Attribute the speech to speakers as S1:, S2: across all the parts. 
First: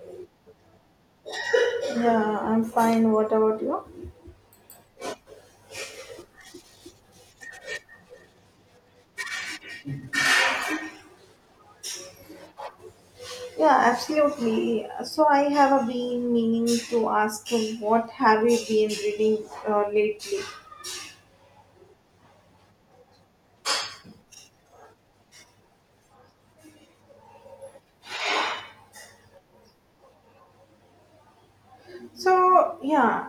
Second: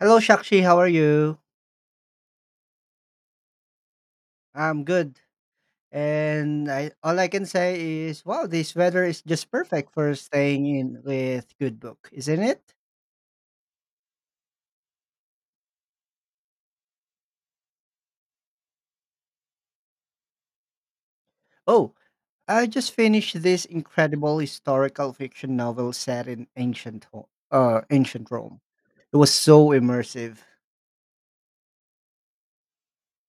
S1: Hello, Shakshi. How are you?
S2: Yeah, I'm fine. What about you?
S1: I'm good. And I, all I can say is, wow, this weather is just perfect for staying in with good book, isn't it?
S2: Yeah, absolutely. So I have been meaning to ask you, what have you been reading lately?
S1: Oh, I just finished this incredible historical fiction novel set in ancient Rome. It was so immersive.
S2: So yeah,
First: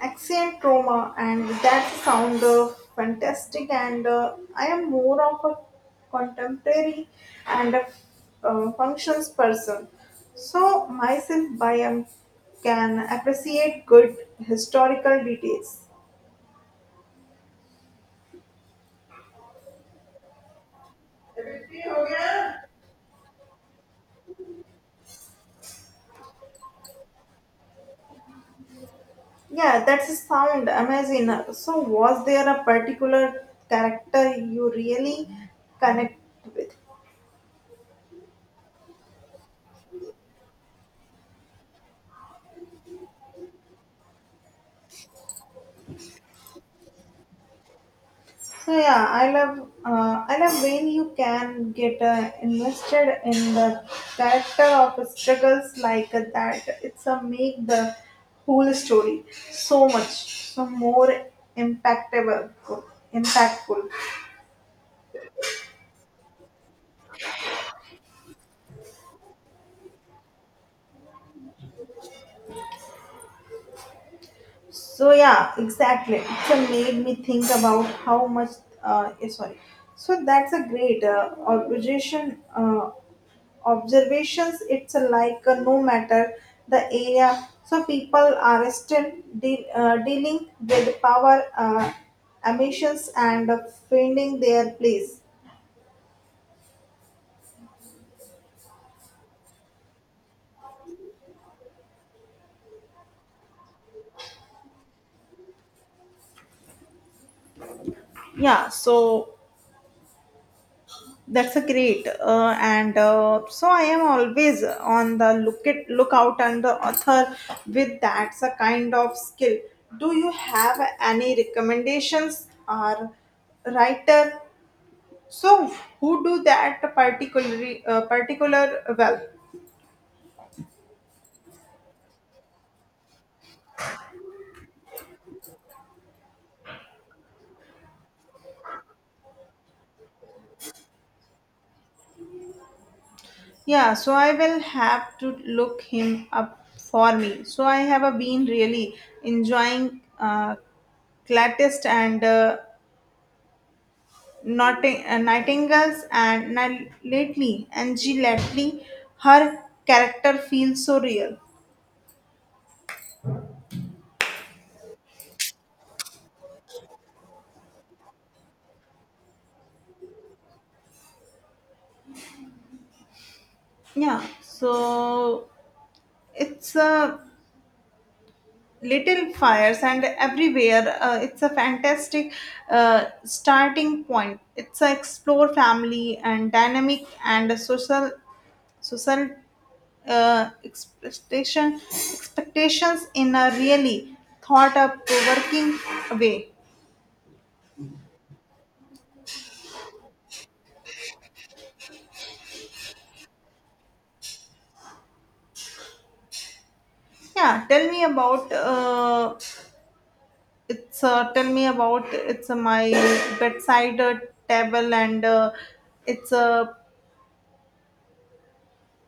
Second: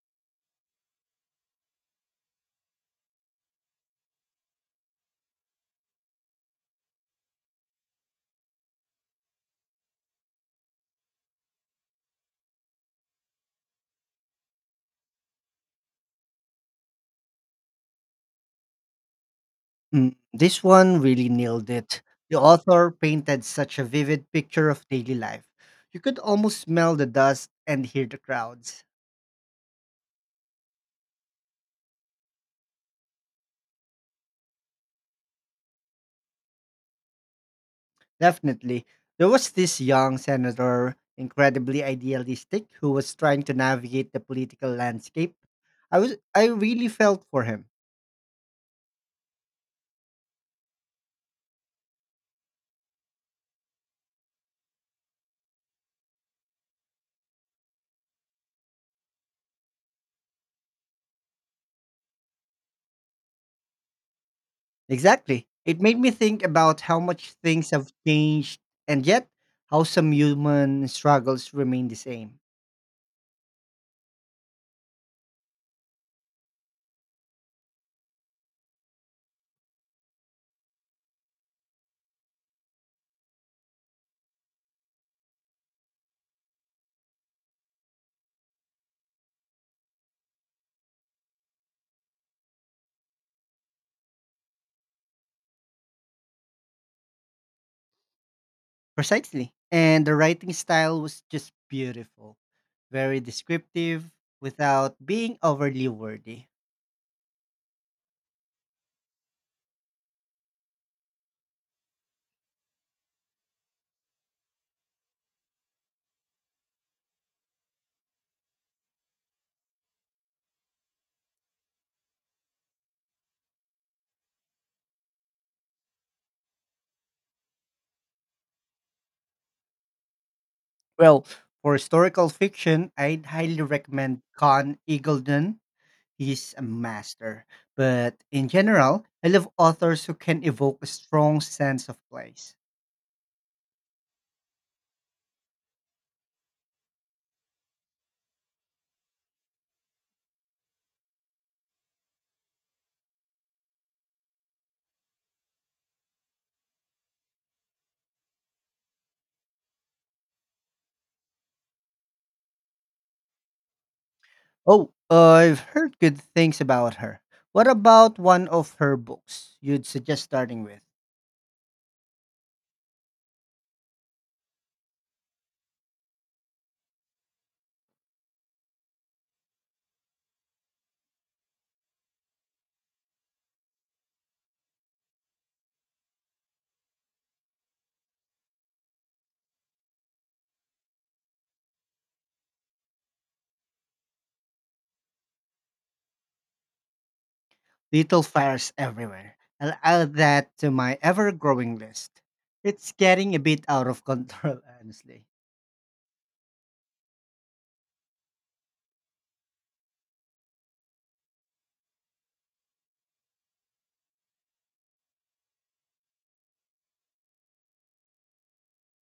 S2: accent trauma and that sound fantastic and I am more of a contemporary and a functions person. So myself I am can appreciate good historical details.
S1: Mm, this one really nailed it. The author painted such a vivid picture of daily life. You could almost smell the dust and hear the crowds.
S2: Yeah, that sound amazing. So, was there a particular character you really connect with?
S1: Definitely. There was this young senator, incredibly idealistic, who was trying to navigate the political landscape. I really felt for him.
S2: So yeah, I love when you can get invested in the character of struggles like that. It's a make the whole story so much so more impactable, impactful.
S1: Exactly. It made me think about how much things have changed and yet how some human struggles remain the same.
S2: So yeah, exactly. It's a made me think about how much. Sorry. So that's a great observation. Observations. It's a like no matter the area. So people are still dealing with power emissions and finding their place.
S1: Precisely. And the writing style was just beautiful. Very descriptive without being overly wordy.
S2: Yeah. So that's a great, and so I am always on the lookout and the author with that's a kind of skill. Do you have any recommendations or writer? So who do that particular well?
S1: Well, for historical fiction, I'd highly recommend Con Eagledon. He's a master. But in general, I love authors who can evoke a strong sense of place.
S2: Yeah, so I will have to look him up for me. So I have been really enjoying Clatist and uh, Nightingales and lately Angie Lately, her character feels so real.
S1: Oh, I've heard good things about her. What about one of her books you'd suggest starting with?
S2: Yeah, so it's a little fires and everywhere. It's a fantastic starting point. It's a explore family and dynamic and a social expectations in a really thought up provoking way.
S1: Little Fires Everywhere. I'll add that to my ever growing list. It's getting a bit out of control, honestly.
S2: Yeah, tell me about it's tell me about it's my bedside table and it's a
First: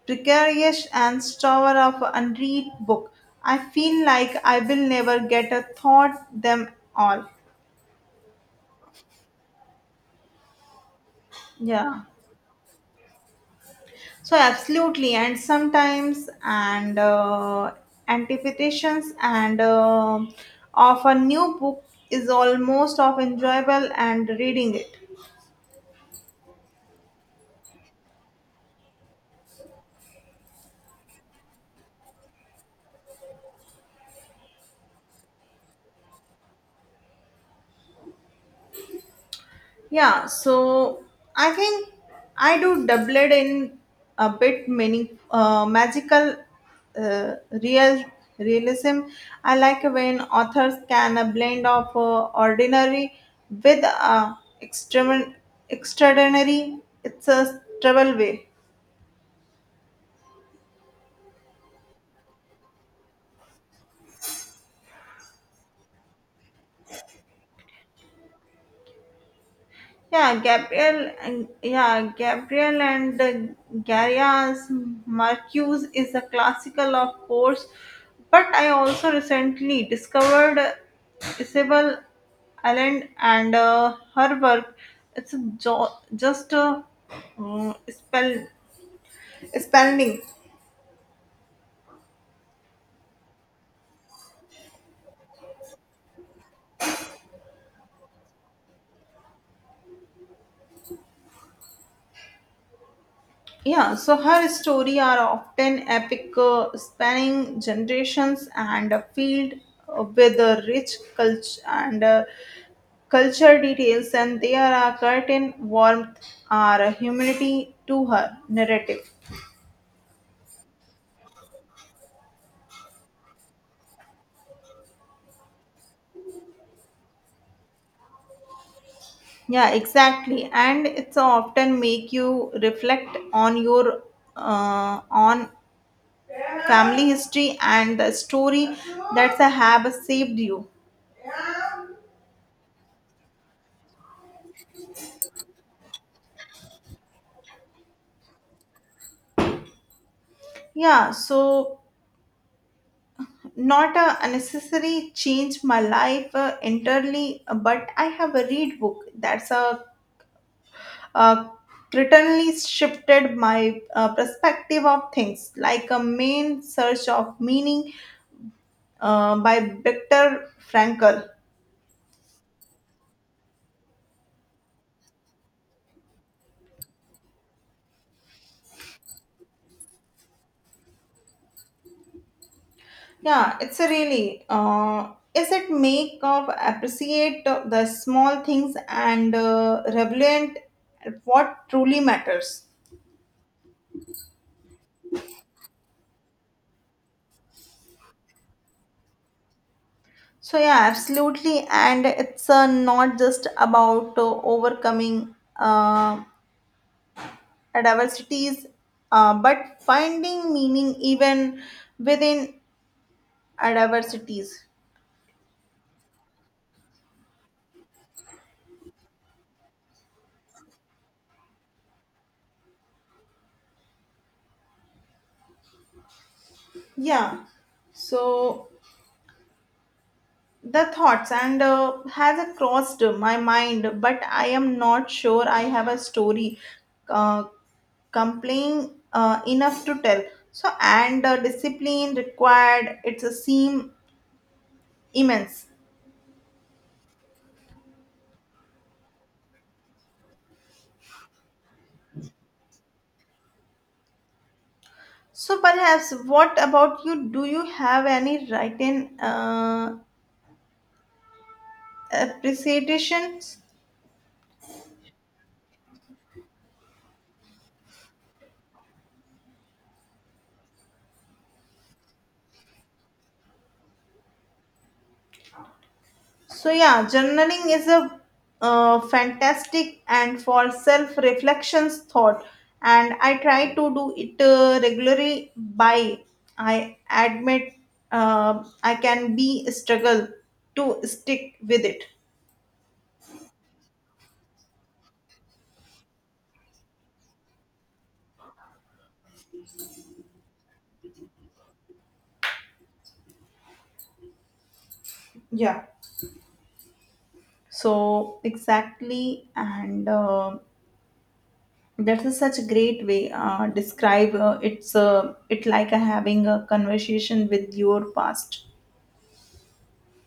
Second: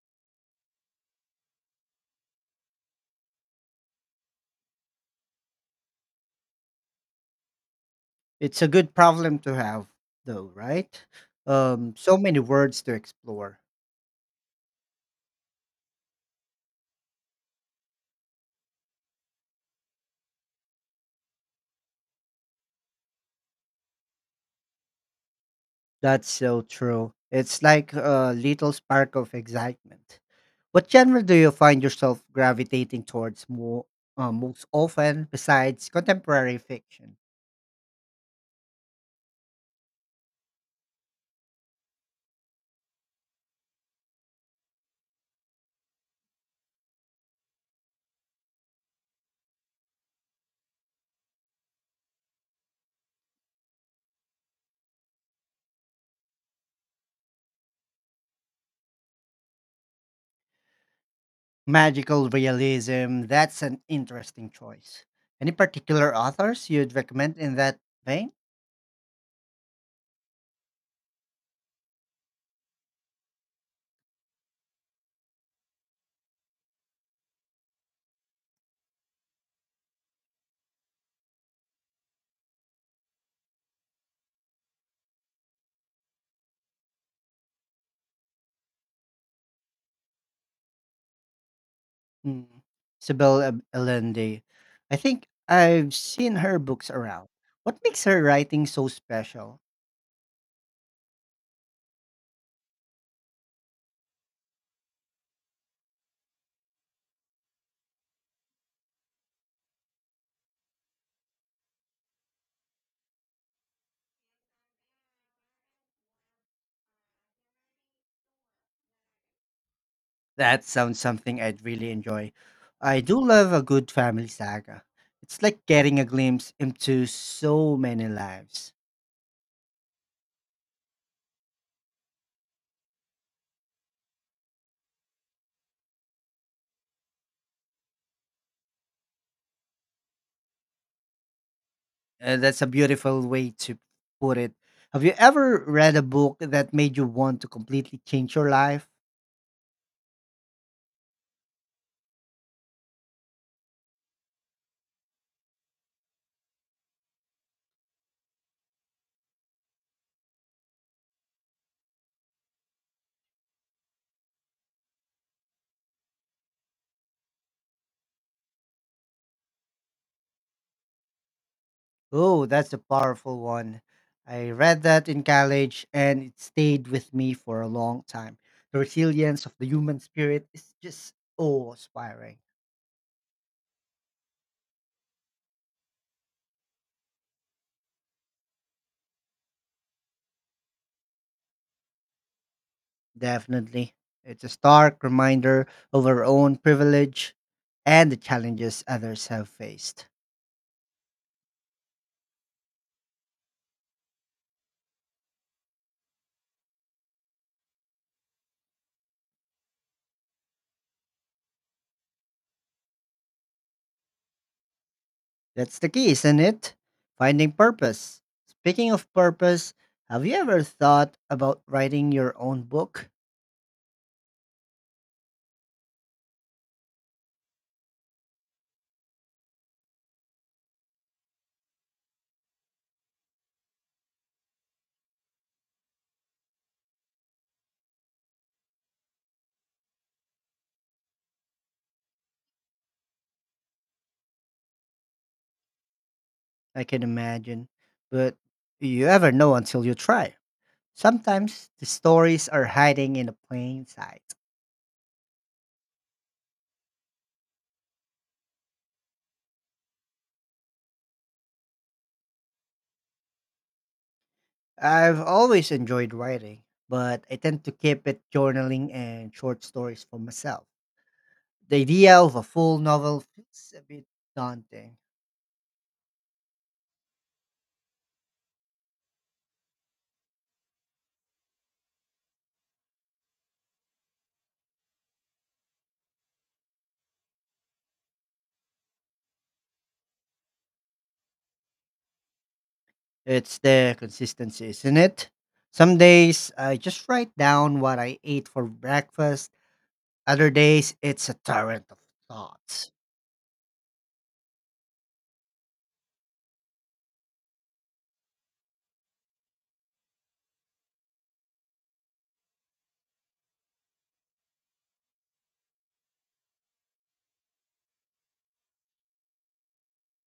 S2: precarious and store of unread book. I feel like I will never get a thought them all.
S1: It's a good problem to have though, right? Um,
S2: Yeah,
S1: so many words to explore.
S2: so absolutely, and sometimes and anticipations and of a new book is almost of enjoyable and reading it.
S1: That's so true. It's like a little spark of excitement. What genre do you find yourself gravitating towards more most often besides contemporary fiction?
S2: Yeah, so I think I do doubled in a bit many magical uh, real realism. I like when authors can a blend of ordinary with extreme, extraordinary. It's a trouble way.
S1: Magical realism, that's an interesting choice. Any particular authors you'd recommend in that vein?
S2: Yeah, Gabriel, yeah, Gabriel and Garias Marcuse is a classical, of course, but I also recently discovered Isabel Allen and her work. It's just a uh, spell spelling.
S1: Hmm, Isabel Allende. I think I've seen her books around. What makes her writing so special?
S2: Yeah, so her story are often epic, spanning generations and a field with a rich culture and. Culture details and they are a curtain warmth are a humanity to her narrative.
S1: That sounds something I'd really enjoy. I do love a good family saga. It's like getting a glimpse into so many lives.
S2: Yeah, exactly, and it's often make you reflect on your on family history and the story that's a have saved you.
S1: That's a beautiful way to put it. Have you ever read a book that made you want to completely change your life?
S2: Yeah, so not a unnecessary change my life entirely, but I have a read book that's a uh, certainly shifted my perspective of things, like a main search of meaning by Viktor Frankl.
S1: Oh, that's a powerful one. I read that in college and it stayed with me for a long time. The resilience of the human spirit is just awe inspiring.
S2: Yeah, it's a really. Is it make of appreciate the small things and relevant what truly matters?
S1: Definitely. It's a stark reminder of our own privilege and the challenges others have faced.
S2: So yeah, absolutely, and it's not just about overcoming diversities, but finding meaning even within diversities.
S1: That's the key, isn't it? Finding purpose. Speaking of purpose, have you ever thought about writing your own book?
S2: Yeah, so the thoughts and has crossed my mind, but I am not sure I have a story uh, compelling enough to tell. So, and discipline required, it's a seem immense.
S1: I can imagine, but you ever know until you try. Sometimes the stories are hiding in the plain sight.
S2: So, perhaps what about you? Do you have any written appreciations?
S1: I've always enjoyed writing, but I tend to keep it journaling and short stories for myself. The idea of a full novel feels a bit daunting.
S2: So yeah, journaling is a fantastic and for self-reflections thought, and I try to do it regularly. By I admit, I can be struggle to stick with it.
S1: It's the consistency, isn't it? Some days I just write down what I ate for breakfast, other days it's a torrent of thoughts.
S2: Yeah. So exactly, and that is such a great way describe it like a having a conversation with your past.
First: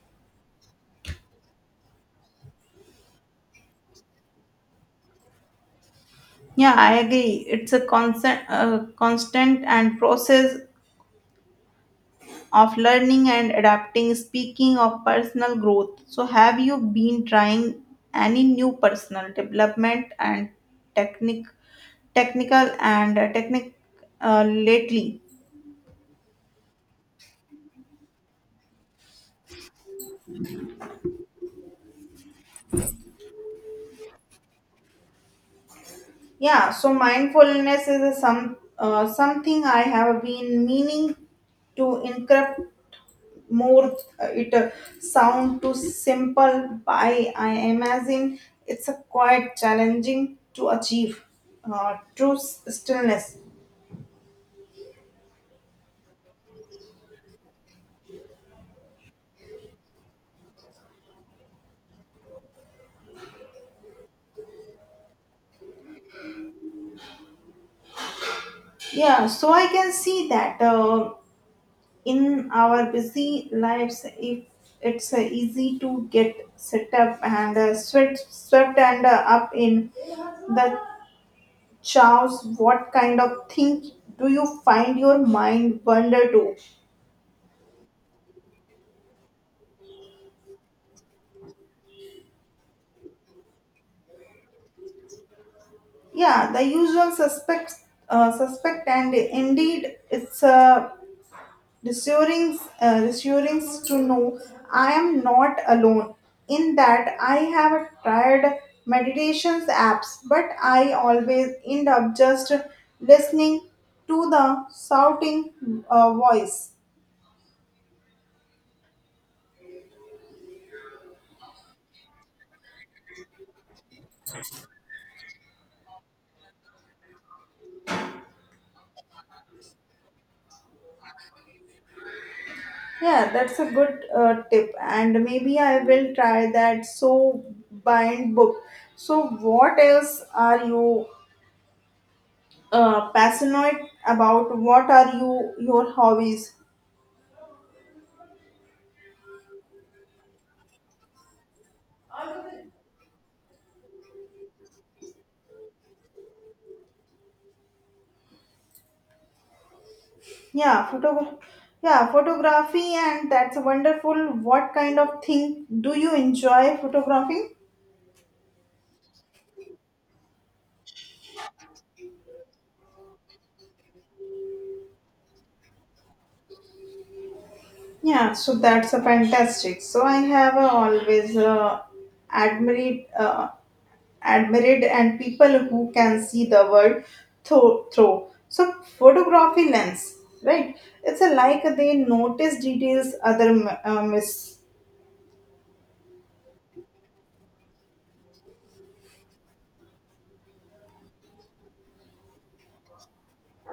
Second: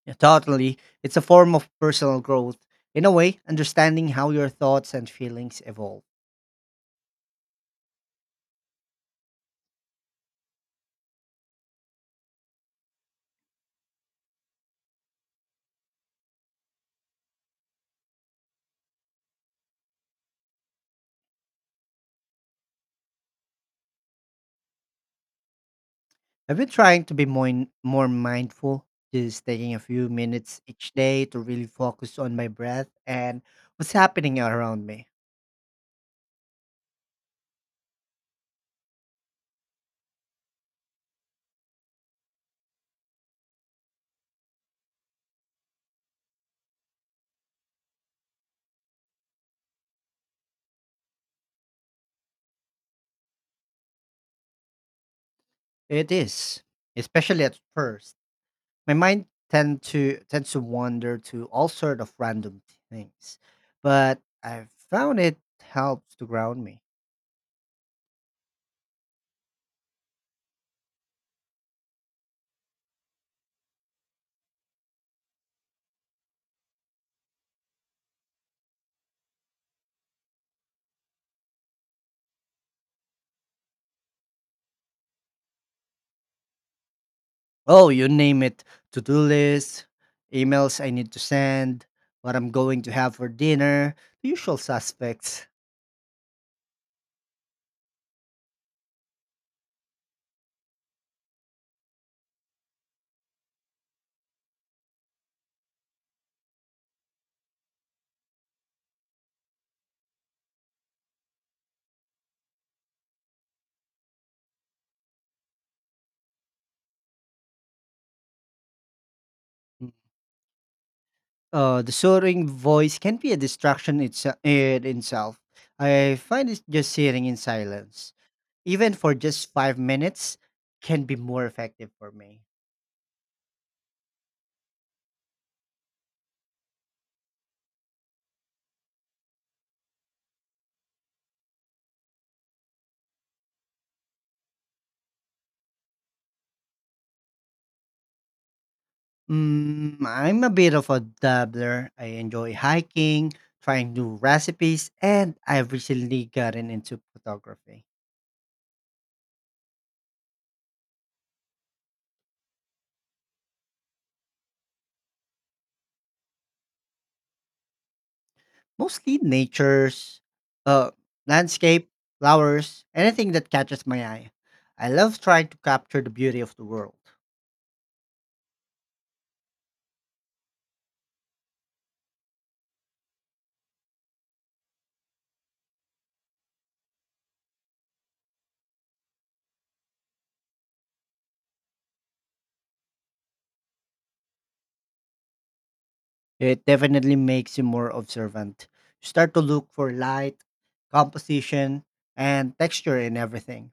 S1: Yeah, totally, it's a form of personal growth. In a way, understanding how your thoughts and feelings evolve.
S2: Yeah, I agree. It's a constant, constant and process of learning and adapting. Speaking of personal growth, so have you been trying any new personal development and technic, technical and technic lately?
S1: I've been trying to be more mindful, just taking a few minutes each day to really focus on my breath and what's happening around me.
S2: Yeah, so mindfulness is a some something I have been meaning to incorporate more it sound too simple by I imagine it's a quite challenging to achieve true stillness.
S1: It is, especially at first, my mind tends to wander to all sort of random things, but I've found it helps to ground me.
S2: Yeah, so I can see that in our busy lives if it's easy to get set up and swept swept and up in the chaos. What kind of thing do you find your mind wander to?
S1: Oh, you name it: to do lists, emails I need to send, what I'm going to have for dinner, the usual suspects.
S2: Yeah, the usual suspect, and indeed, it's reassuring to know I am not alone. In that, I have tried meditations apps, but I always end up just listening to the shouting voice.
S1: The soaring voice can be a distraction in itself. I find it just sitting in silence, even for just 5 minutes, can be more effective for me.
S2: Yeah, that's a good tip, and maybe I will try that. So bind book. So, what else are you passionate about? What are you your hobbies?
S1: Mm, I'm a bit of a dabbler. I enjoy hiking, trying new recipes, and I've recently gotten into photography.
S2: Yeah photo yeah photography, and that's wonderful. What kind of thing do you enjoy photography?
S1: Mostly nature's, uh, landscape, flowers, anything that catches my eye. I love trying to capture the beauty of the world.
S2: Yeah, so that's a fantastic. So I have always admired uh, admired and people who can see the world through, through so photography lens, right? It's a like they notice details other miss.
S1: It definitely makes you more observant. You start to look for light, composition, and texture in everything.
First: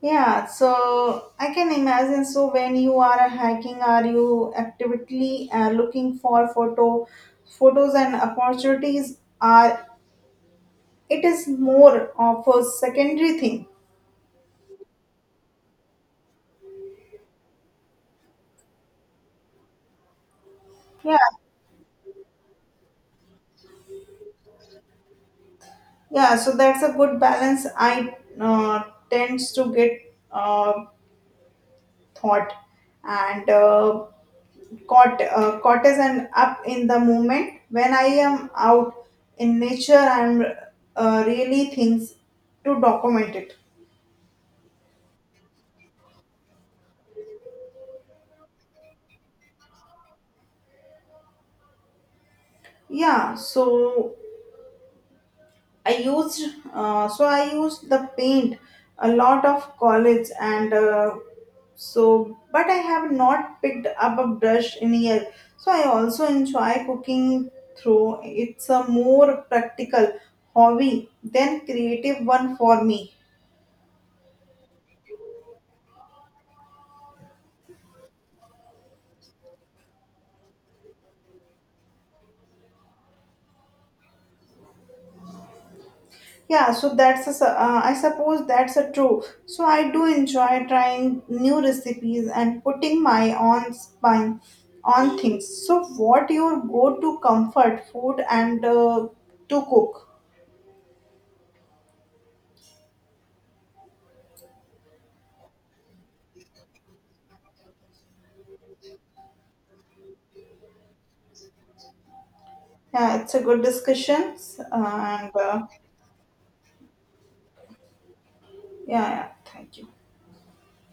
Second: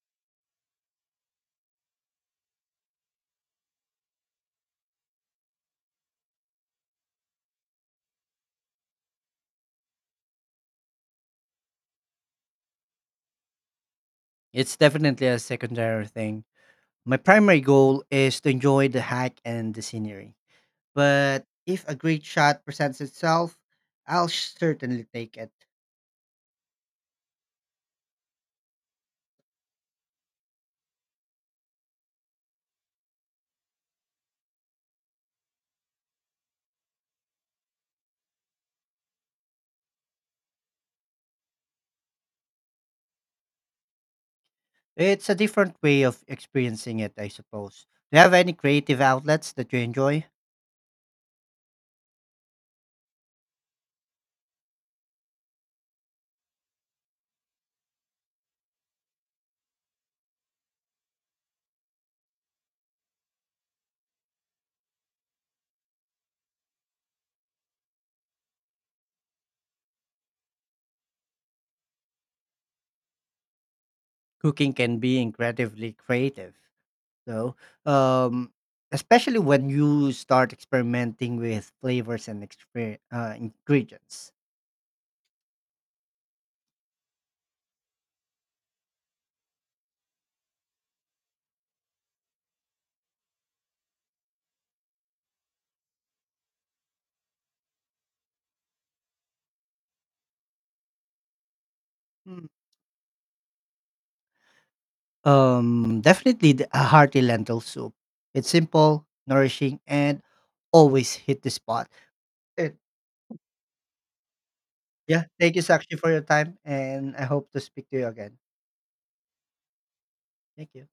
S2: Yeah, so I can imagine. So when you are hiking, are you actively photos and opportunities? Are it is more of a secondary thing.
S1: It's definitely a secondary thing. My primary goal is to enjoy the hike and the scenery.
S2: Yeah,
S1: But if a great shot presents itself, I'll certainly take it.
S2: yeah. So that's a good balance. I tends to get thought and caught caught as an up in the moment when I am out in nature. I'm really things to document it.
S1: It's a different way of experiencing it, I suppose. Do you have any creative outlets that you enjoy?
S2: Yeah, so I used the paint a lot of college and so, but I have not picked up a brush in a year. So I also enjoy cooking through it's a more practical hobby than creative one for me.
S1: Cooking can be incredibly creative. So, um, especially when you start experimenting with flavors and ingredients.
S2: Yeah, so that's a, I suppose that's a true. So I do enjoy trying new recipes and putting my own spin on things. So what your go-to comfort food and to cook?
S1: Mm. Definitely a hearty lentil soup. It's simple, nourishing, and always hit the spot. And
S2: Yeah, it's a good discussion.
S1: yeah,
S2: And
S1: thank you, Sakshi, for your time, and I hope to speak to you again.
S2: yeah, yeah, thank you.
S1: Thank you.